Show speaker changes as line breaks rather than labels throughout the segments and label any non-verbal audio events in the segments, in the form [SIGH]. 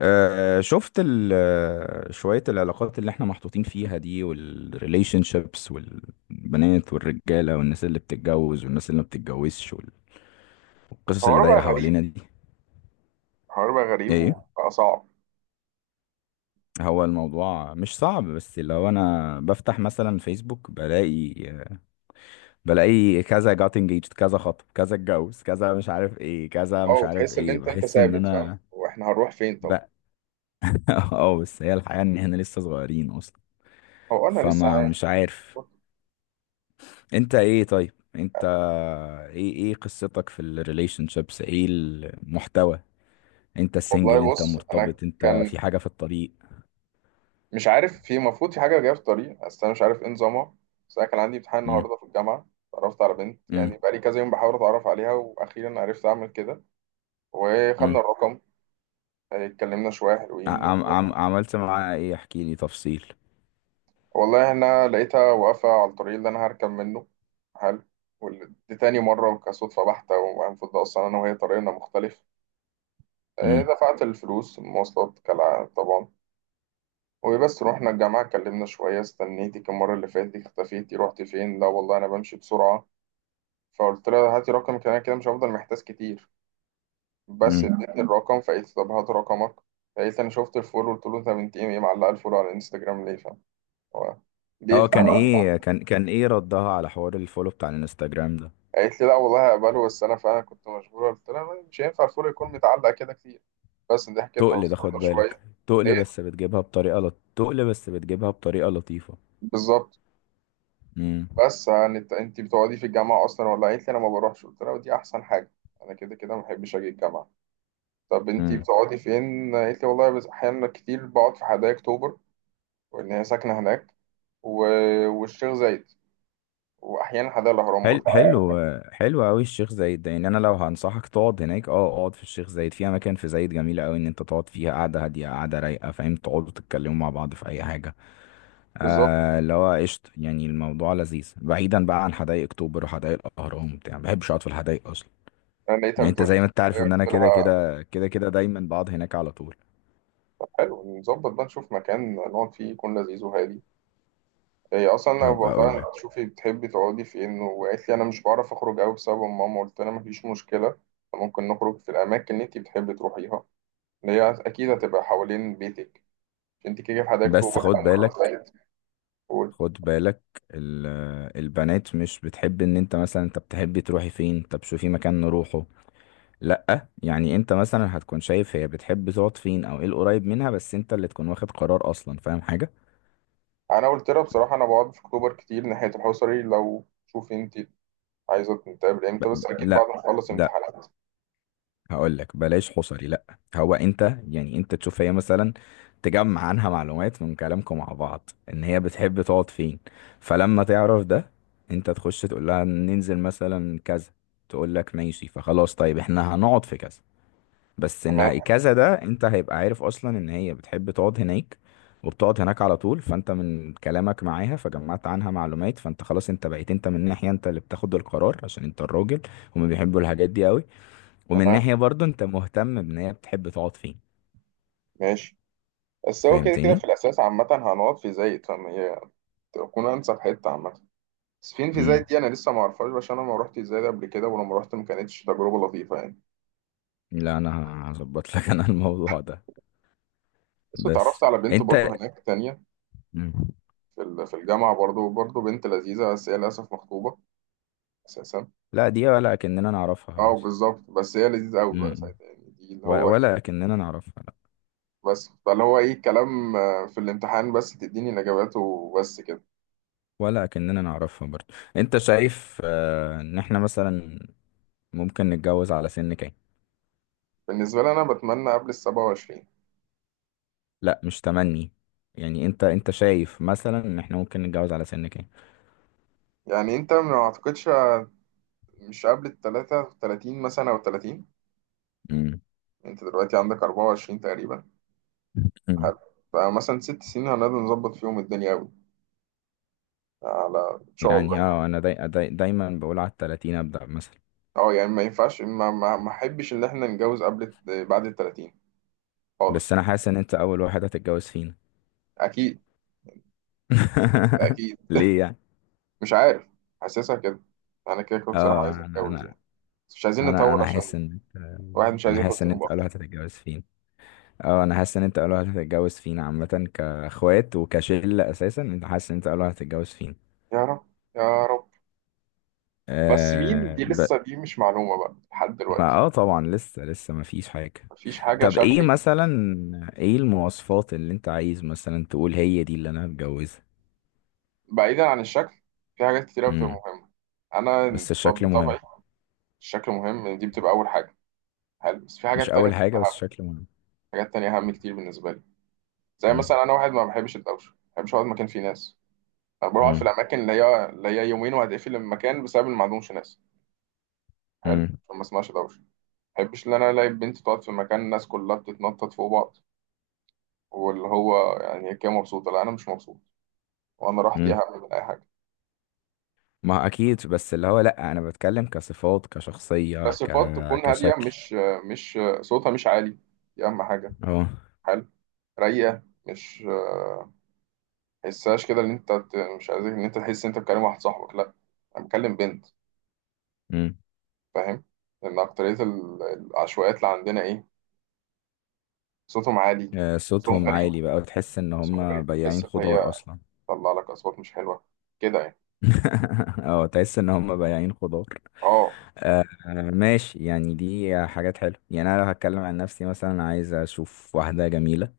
شفت شوية العلاقات اللي احنا محطوطين فيها دي والريليشن شيبس والبنات والرجالة والناس اللي بتتجوز والناس اللي ما بتتجوزش والقصص اللي
حوار
دايرة
بقى غريب.
حوالينا دي.
حوار بقى غريب
ايه.
وبقى صعب.
هو الموضوع مش صعب، بس لو انا بفتح مثلا فيسبوك بلاقي، كذا جات انجيجد، كذا خطب، كذا اتجوز، كذا مش عارف ايه، كذا
اه،
مش عارف
وتحس ان
ايه،
انت
بحس ان
ثابت، فاهم؟
انا
واحنا هنروح فين؟ طب،
بقى. [LAUGHS] اه، بس هي الحقيقة ان احنا لسه صغيرين اصلا،
هو انا لسه
فما
عايش.
مش عارف. انت ايه؟ طيب انت ايه قصتك في الريليشن شيبس؟ ايه المحتوى؟ انت السنجل؟
والله
انت
بص، انا
مرتبط؟ انت
كان
في حاجة في الطريق؟
مش عارف، في المفروض في حاجه جايه في الطريق، بس انا مش عارف ايه نظامها. بس انا كان عندي امتحان
امم.
النهارده في الجامعه. اتعرفت على بنت،
امم.
يعني بقالي كذا يوم بحاول اتعرف عليها واخيرا عرفت اعمل كده. وخدنا
امم.
الرقم، اتكلمنا شويه حلوين.
عم عم عملت معاها ايه؟ احكي لي تفصيل.
والله انا لقيتها واقفة على الطريق اللي انا هركب منه. حلو. دي تاني مرة كصدفة بحتة، والمفروض اصلا انا وهي طريقنا مختلف.
امم.
دفعت الفلوس المواصلات كالعادة طبعا. وبس رحنا الجامعة، اتكلمنا شوية. استنيتك المرة اللي فاتت، اختفيتي، رحتي فين؟ لا والله انا بمشي بسرعة. فقلت لها هاتي رقمك، انا كده مش هفضل محتاس كتير. بس
امم.
ادتني الرقم، فقلت طب هات رقمك. فقلت انا شفت الفولو، قلت له انت بنت ايه معلقة الفولو على الانستجرام ليه؟ فاهم؟ هو
اه
ليه؟
كان ايه؟ كان ايه ردها على حوار الفولو بتاع الانستجرام ده؟
قالت لي لا والله هقبله، بس انا فعلا كنت مشغوله. قلت لها طيب، مش هينفع الفول يكون متعلق كده كتير. بس دي حكيتها،
تقل ده، خد
وصلنا
بالك.
شويه.
تقل
ايه؟
بس بتجيبها بطريقة تقل بس بتجيبها بطريقة لطيفة.
بالظبط. بس يعني انت بتقعدي في الجامعه اصلا ولا؟ قالت لي انا ما بروحش. قلت لها ودي احسن حاجه، انا كده كده ما بحبش اجي الجامعه. طب انت
امم.
بتقعدي فين؟ قالت لي والله بس احيانا كتير بقعد في حدائق اكتوبر، وان هي ساكنه هناك. و... والشيخ زايد، واحيانا حدائق الاهرام
حلو.
برضه.
حلو. حلو قوي الشيخ زايد ده، يعني انا لو هنصحك تقعد هناك، اه اقعد في الشيخ زايد، في اماكن في زايد جميله قوي ان انت تقعد فيها، قاعده هاديه، قاعده رايقه، فاهم، تقعدوا تتكلموا مع بعض في اي حاجه.
بالظبط.
آه، اللي هو قشطه يعني، الموضوع لذيذ بعيدا بقى عن حدائق اكتوبر وحدائق الاهرام، بتاع ما بحبش اقعد في الحدائق اصلا.
انا لقيتها
يعني انت
بتقول لي
زي
في
ما انت عارف
الحدائق،
ان انا
قلت
كده
لها
كده كده كده دايما بقعد هناك على طول.
حلو، نظبط بقى نشوف مكان نقعد فيه يكون لذيذ وهادي. هي اصلا لو
هبقى
بقولها
اقول لك.
انت شوفي بتحبي تقعدي فين، وقالت لي انا مش بعرف اخرج قوي بسبب ماما. قلت لها مفيش مشكله، ممكن نخرج في الاماكن اللي انت بتحبي تروحيها، اللي هي اكيد هتبقى حوالين بيتك. انت كده في حدائق
بس
اكتوبر،
خد
انا في
بالك.
الصعيد. قول-
خد بالك. ال- البنات مش بتحب ان انت مثلا انت بتحبي تروحي فين، طب شوفي مكان نروحه. لأ، يعني انت مثلا هتكون شايف هي بتحب تقعد فين او ايه القريب منها، بس انت اللي تكون واخد قرار اصلا، فاهم حاجة؟
انا قلت لها بصراحه انا بقعد في اكتوبر كتير ناحيه الحصري، لو شوفي انت عايزه نتقابل
ب...
امتى؟ بس اكيد بعد
لأ.
ما اخلص
لأ.
امتحانات.
هقول لك بلاش حصري. لأ هو انت، يعني انت تشوف هي مثلا. تجمع عنها معلومات من كلامكم مع بعض ان هي بتحب تقعد فين، فلما تعرف ده انت تخش تقول لها ننزل مثلا كذا، تقول لك ماشي فخلاص. طيب احنا هنقعد في كذا، بس
تمام.
ان كذا ده انت هيبقى عارف اصلا ان هي بتحب تقعد هناك وبتقعد هناك على طول، فانت من كلامك معاها فجمعت عنها معلومات، فانت خلاص انت بقيت انت من ناحية انت اللي بتاخد القرار عشان انت الراجل. هما بيحبوا الحاجات دي قوي. ومن
تمام.
ناحية برضو انت مهتم بان هي بتحب تقعد فين.
ماشي. بس هو كده كده
فهمتني؟
في الاساس عامه هنقعد في زايد، فما هي تكون انسب حته عامه. سفين في
امم.
زايد دي انا لسه ما اعرفهاش، عشان انا ما روحتش زايد قبل كده، ولما روحت ما كانتش تجربه لطيفه يعني.
لا انا هظبط لك انا الموضوع ده.
بس اتعرفت
بس
على بنت
انت.
برضو هناك تانية،
مم.
في الجامعه، برضو بنت لذيذه بس هي للاسف مخطوبه اساسا.
لا، دي ولا كأننا نعرفها
اه
خلاص.
بالظبط. بس هي لذيذه قوي بقى
امم.
ساعتها، يعني دي اللي هو ايه.
ولا كأننا نعرفها.
بس فاللي هو ايه كلام، في الامتحان بس تديني الاجابات وبس كده.
ولا كأننا نعرفها برضه. انت شايف ان احنا مثلا ممكن نتجوز على سن كام؟
بالنسبه لي انا بتمنى قبل ال 27.
لا مش تمني، يعني انت شايف مثلا ان احنا ممكن نتجوز على سن كام؟
يعني انت ما اعتقدش، مش قبل ال 33 مثلا او 30.
مم.
انت دلوقتي عندك 24 تقريبا.
مم.
حلو. فمثلا 6 سنين هنقدر نظبط فيهم الدنيا أوي. على إن شاء
يعني
الله.
اه، انا دايما بقول على التلاتين ابدأ مثلا.
أه يعني ما ينفعش ما أحبش إن إحنا نتجوز بعد ال 30
بس
خالص.
انا حاسس ان انت اول واحد هتتجوز فينا.
أكيد.
[LAUGHS]
أكيد.
ليه يعني؟
مش عارف، حاسسها كده. أنا كده كده بصراحة
اه،
عايز
انا
أتجوز
انا
يعني، بس مش عايزين
انا
نطول
انا حاسس
عشان
ان انت،
الواحد مش عايز
انا
ياخد
حاسس ان
ذنوب
انت اول واحد
أكتر.
هتتجوز فينا. اه، انا حاسس ان انت اول واحد هتتجوز فينا عامه، كاخوات وكشله اساسا انت حاسس ان انت اول واحد هتتجوز فينا.
يا رب. يا رب. بس مين
آه
دي؟
ب...
لسه دي مش معلومة بقى لحد
ما
دلوقتي.
اه، طبعا لسه ما فيش حاجه.
مفيش حاجة
طب ايه
شبهي.
مثلا؟ ايه المواصفات اللي انت عايز مثلا تقول هي دي اللي انا هتجوزها؟
بعيدا عن الشكل، في حاجات كتير أوي بتبقى
امم.
مهمة. أنا
بس الشكل
بطبعي،
مهم.
الشكل مهم، دي بتبقى أول حاجة. حلو، بس في
مش
حاجات تانية
اول
بتبقى
حاجه بس
أهم.
الشكل مهم.
حاجات تانية أهم كتير بالنسبة لي. زي
امم.
مثلا أنا واحد ما بحبش الدوشة، ما بحبش أقعد مكان فيه ناس. أنا بقعد في
امم.
الأماكن اللي هي اللي هي يومين وهتقفل المكان بسبب إن ما عندهمش ناس، حلو
امم.
عشان ما اسمعش دوشة. ما بحبش إن أنا ألاقي بنت تقعد في مكان الناس كلها بتتنطط فوق بعض، واللي هو يعني هي كده مبسوطة، لا أنا مش مبسوط. وأنا راحتي
امم.
أهم من أي حاجة.
ما اكيد، بس اللي هو لا، انا بتكلم كصفات، كشخصيه،
بس صفات تكون هادية،
كشكل.
مش صوتها مش عالي. دي أهم حاجة.
اه.
حلو. رايقة، مش تحسهاش كده ان انت مش عايزك ان انت تحس ان انت بتكلم واحد صاحبك، لا، انا بكلم بنت، فاهم؟ لان اكتريه العشوائيات اللي عندنا ايه، صوتهم عالي.
آه،
صوتهم
صوتهم
غريب.
عالي بقى، وتحس ان
صوتهم
هم
غريب، تحس
بياعين
ان هي
خضار اصلا.
تطلع لك اصوات مش حلوه كده يعني.
[LAUGHS] اه، تحس ان هم بياعين خضار.
اه
ماشي، يعني دي حاجات حلوه. يعني انا لو هتكلم عن نفسي مثلا، عايز اشوف واحده جميله،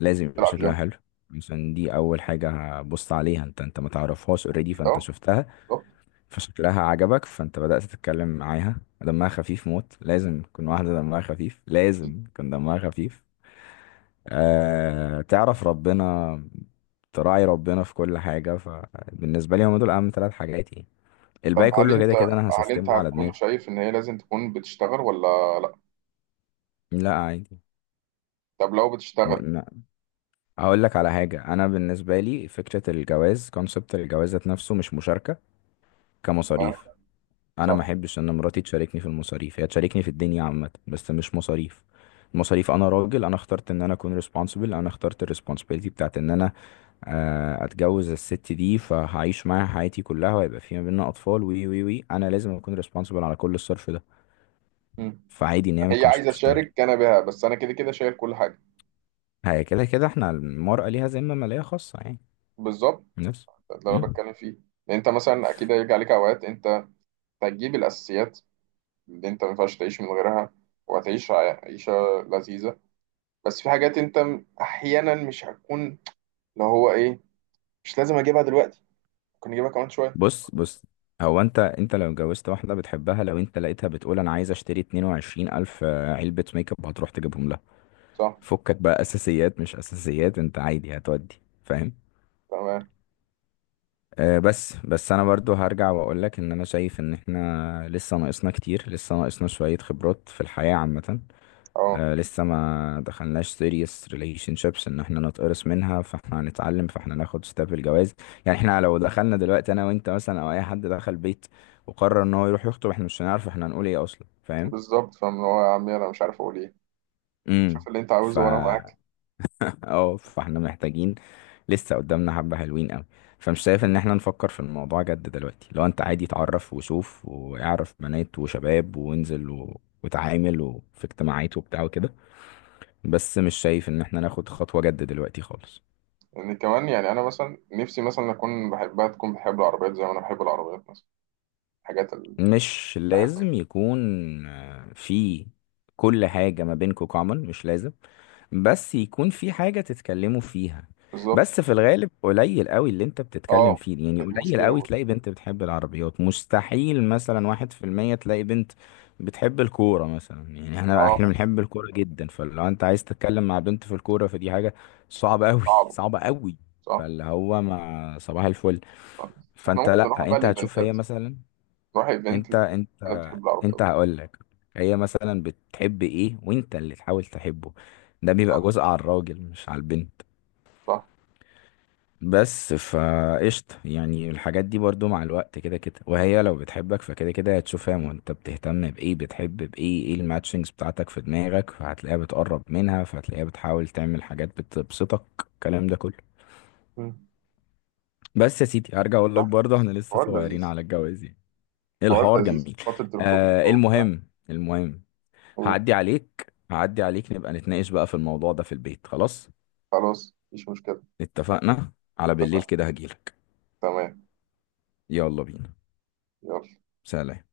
لازم يبقى
تلعب
شكلها
جيم.
حلو عشان دي اول حاجه هبص عليها. انت ما تعرفهاش اوريدي،
اكيد
فانت
اه.
شفتها
بالظبط.
فشكلها عجبك، فانت بدات تتكلم معاها. دمها خفيف موت، لازم تكون واحده دمها خفيف،
أكيد.
لازم يكون دمها خفيف. آه تعرف ربنا، تراعي ربنا في كل حاجة. فبالنسبة لي هم دول أهم ثلاث حاجات يعني،
طب
الباقي
هل
كله كده
انت،
كده أنا
هل انت
هسستمه على
هتكون
دماغي.
شايف ان هي لازم تكون بتشتغل ولا لا؟
لا عادي.
طب لو بتشتغل.
م- م- هقول لك على حاجة. أنا بالنسبة لي فكرة الجواز، كونسبت الجواز ذات نفسه، مش مشاركة
تمام.
كمصاريف. أنا ما
صح.
أحبش إن مراتي تشاركني في المصاريف، هي تشاركني في الدنيا عامة بس مش مصاريف. المصاريف أنا راجل، أنا اخترت إن أنا أكون responsible، أنا اخترت ال responsibility بتاعت إن أنا اتجوز الست دي، فهعيش معاها حياتي كلها وهيبقى في ما بيننا اطفال وي وي وي، انا لازم اكون ريسبونسبل على كل الصرف ده.
مم.
فعادي ان هي ما
هي
تكونش
عايزه
بتشتغل.
تشارك انا بها، بس انا كده كده شايل كل حاجه.
هي كده كده احنا المرأة ليها ذمة مالية خاصة يعني.
بالظبط.
نفس.
ده اللي انا
مم.
بتكلم فيه. لان انت مثلا اكيد هيجي عليك اوقات انت هتجيب الأساسيات اللي أنت ما ينفعش تعيش من غيرها، وهتعيش عيشة لذيذة. بس في حاجات أنت أحيانا مش هتكون، اللي هو إيه، مش لازم أجيبها دلوقتي، ممكن أجيبها كمان شوية.
بص بص. هو انت، انت لو اتجوزت واحدة بتحبها، لو انت لقيتها بتقول انا عايز اشتري 22 الف علبة ميك اب، هتروح تجيبهم لها.
صح.
فكك بقى اساسيات مش اساسيات، انت عادي هتودي، فاهم.
تمام.
بس انا برضو هرجع واقول لك ان انا شايف ان احنا لسه ناقصنا شوية خبرات في الحياة عامة.
أه
آه، لسه ما دخلناش serious relationships ان احنا نتقرص منها، فاحنا هنتعلم، فاحنا ناخد ستاب الجواز. يعني احنا لو دخلنا دلوقتي انا وانت مثلا، او اي حد دخل بيت وقرر ان هو يروح يخطب، احنا مش هنعرف احنا هنقول ايه اصلا، فاهم.
بالظبط، فاهم؟ اللي هو يا عمي أنا مش عارف أقول إيه،
امم.
شوف اللي أنت
ف
عاوزه وأنا معاك.
اه فاحنا محتاجين. لسه قدامنا حبة حلوين قوي. فمش شايف
لأن
ان احنا نفكر في الموضوع جد دلوقتي، لو انت عادي اتعرف وشوف واعرف بنات وشباب وانزل وتعامل وفي اجتماعات وبتاع وكده، بس مش شايف ان احنا ناخد خطوة جد دلوقتي خالص.
يعني كمان، يعني أنا مثلا نفسي مثلا أكون بحبها تكون بحب العربيات زي ما أنا بحب العربيات مثلا، الحاجات اللي
مش
بحبها.
لازم يكون في كل حاجة ما بينكوا common، مش لازم، بس يكون في حاجة تتكلموا فيها.
بالظبط.
بس في الغالب قليل قوي اللي انت بتتكلم
أه،
فيه، يعني
دي
قليل
مشكلة
قوي
برضه.
تلاقي بنت بتحب العربيات، مستحيل مثلا 1% تلاقي بنت بتحب الكورة مثلا. يعني احنا
أه.
احنا بنحب الكورة جدا، فلو انت عايز تتكلم مع بنت في الكورة فدي حاجة صعبة قوي،
صعبة.
صعبة قوي.
صح.
فاللي هو مع صباح الفل.
صح. إحنا
فانت،
ممكن نروح
لا
بقى
انت هتشوف
الإيفنتات،
هي مثلا.
تروح ايفنت،
انت انت
انا بتحب
انت
العربيات.
هقول لك، هي مثلا بتحب ايه وانت اللي تحاول تحبه، ده بيبقى
صح.
جزء على الراجل مش على البنت.
صح.
بس فقشطة يعني، الحاجات دي برضو مع الوقت كده كده، وهي لو بتحبك فكده كده هتشوفها وانت بتهتم بايه بتحب بايه، ايه الماتشنجز بتاعتك في دماغك، فهتلاقيها بتقرب منها، فهتلاقيها بتحاول تعمل حاجات بتبسطك الكلام ده كله.
مم.
بس يا سيدي هرجع اقول لك
صح.
برضه احنا لسه
حوار
صغيرين
لذيذ.
على الجواز يعني.
حوار
الحوار
لذيذ.
جميل.
فترة الخطوبة
آه
وبتاع.
المهم. المهم.
أوه.
هعدي عليك، هعدي عليك، نبقى نتناقش بقى في الموضوع ده في البيت خلاص.
خلاص مفيش مشكلة.
اتفقنا. على بالليل
اتفق.
كده هجيلك.
تمام.
يلا بينا.
يلا.
سلام.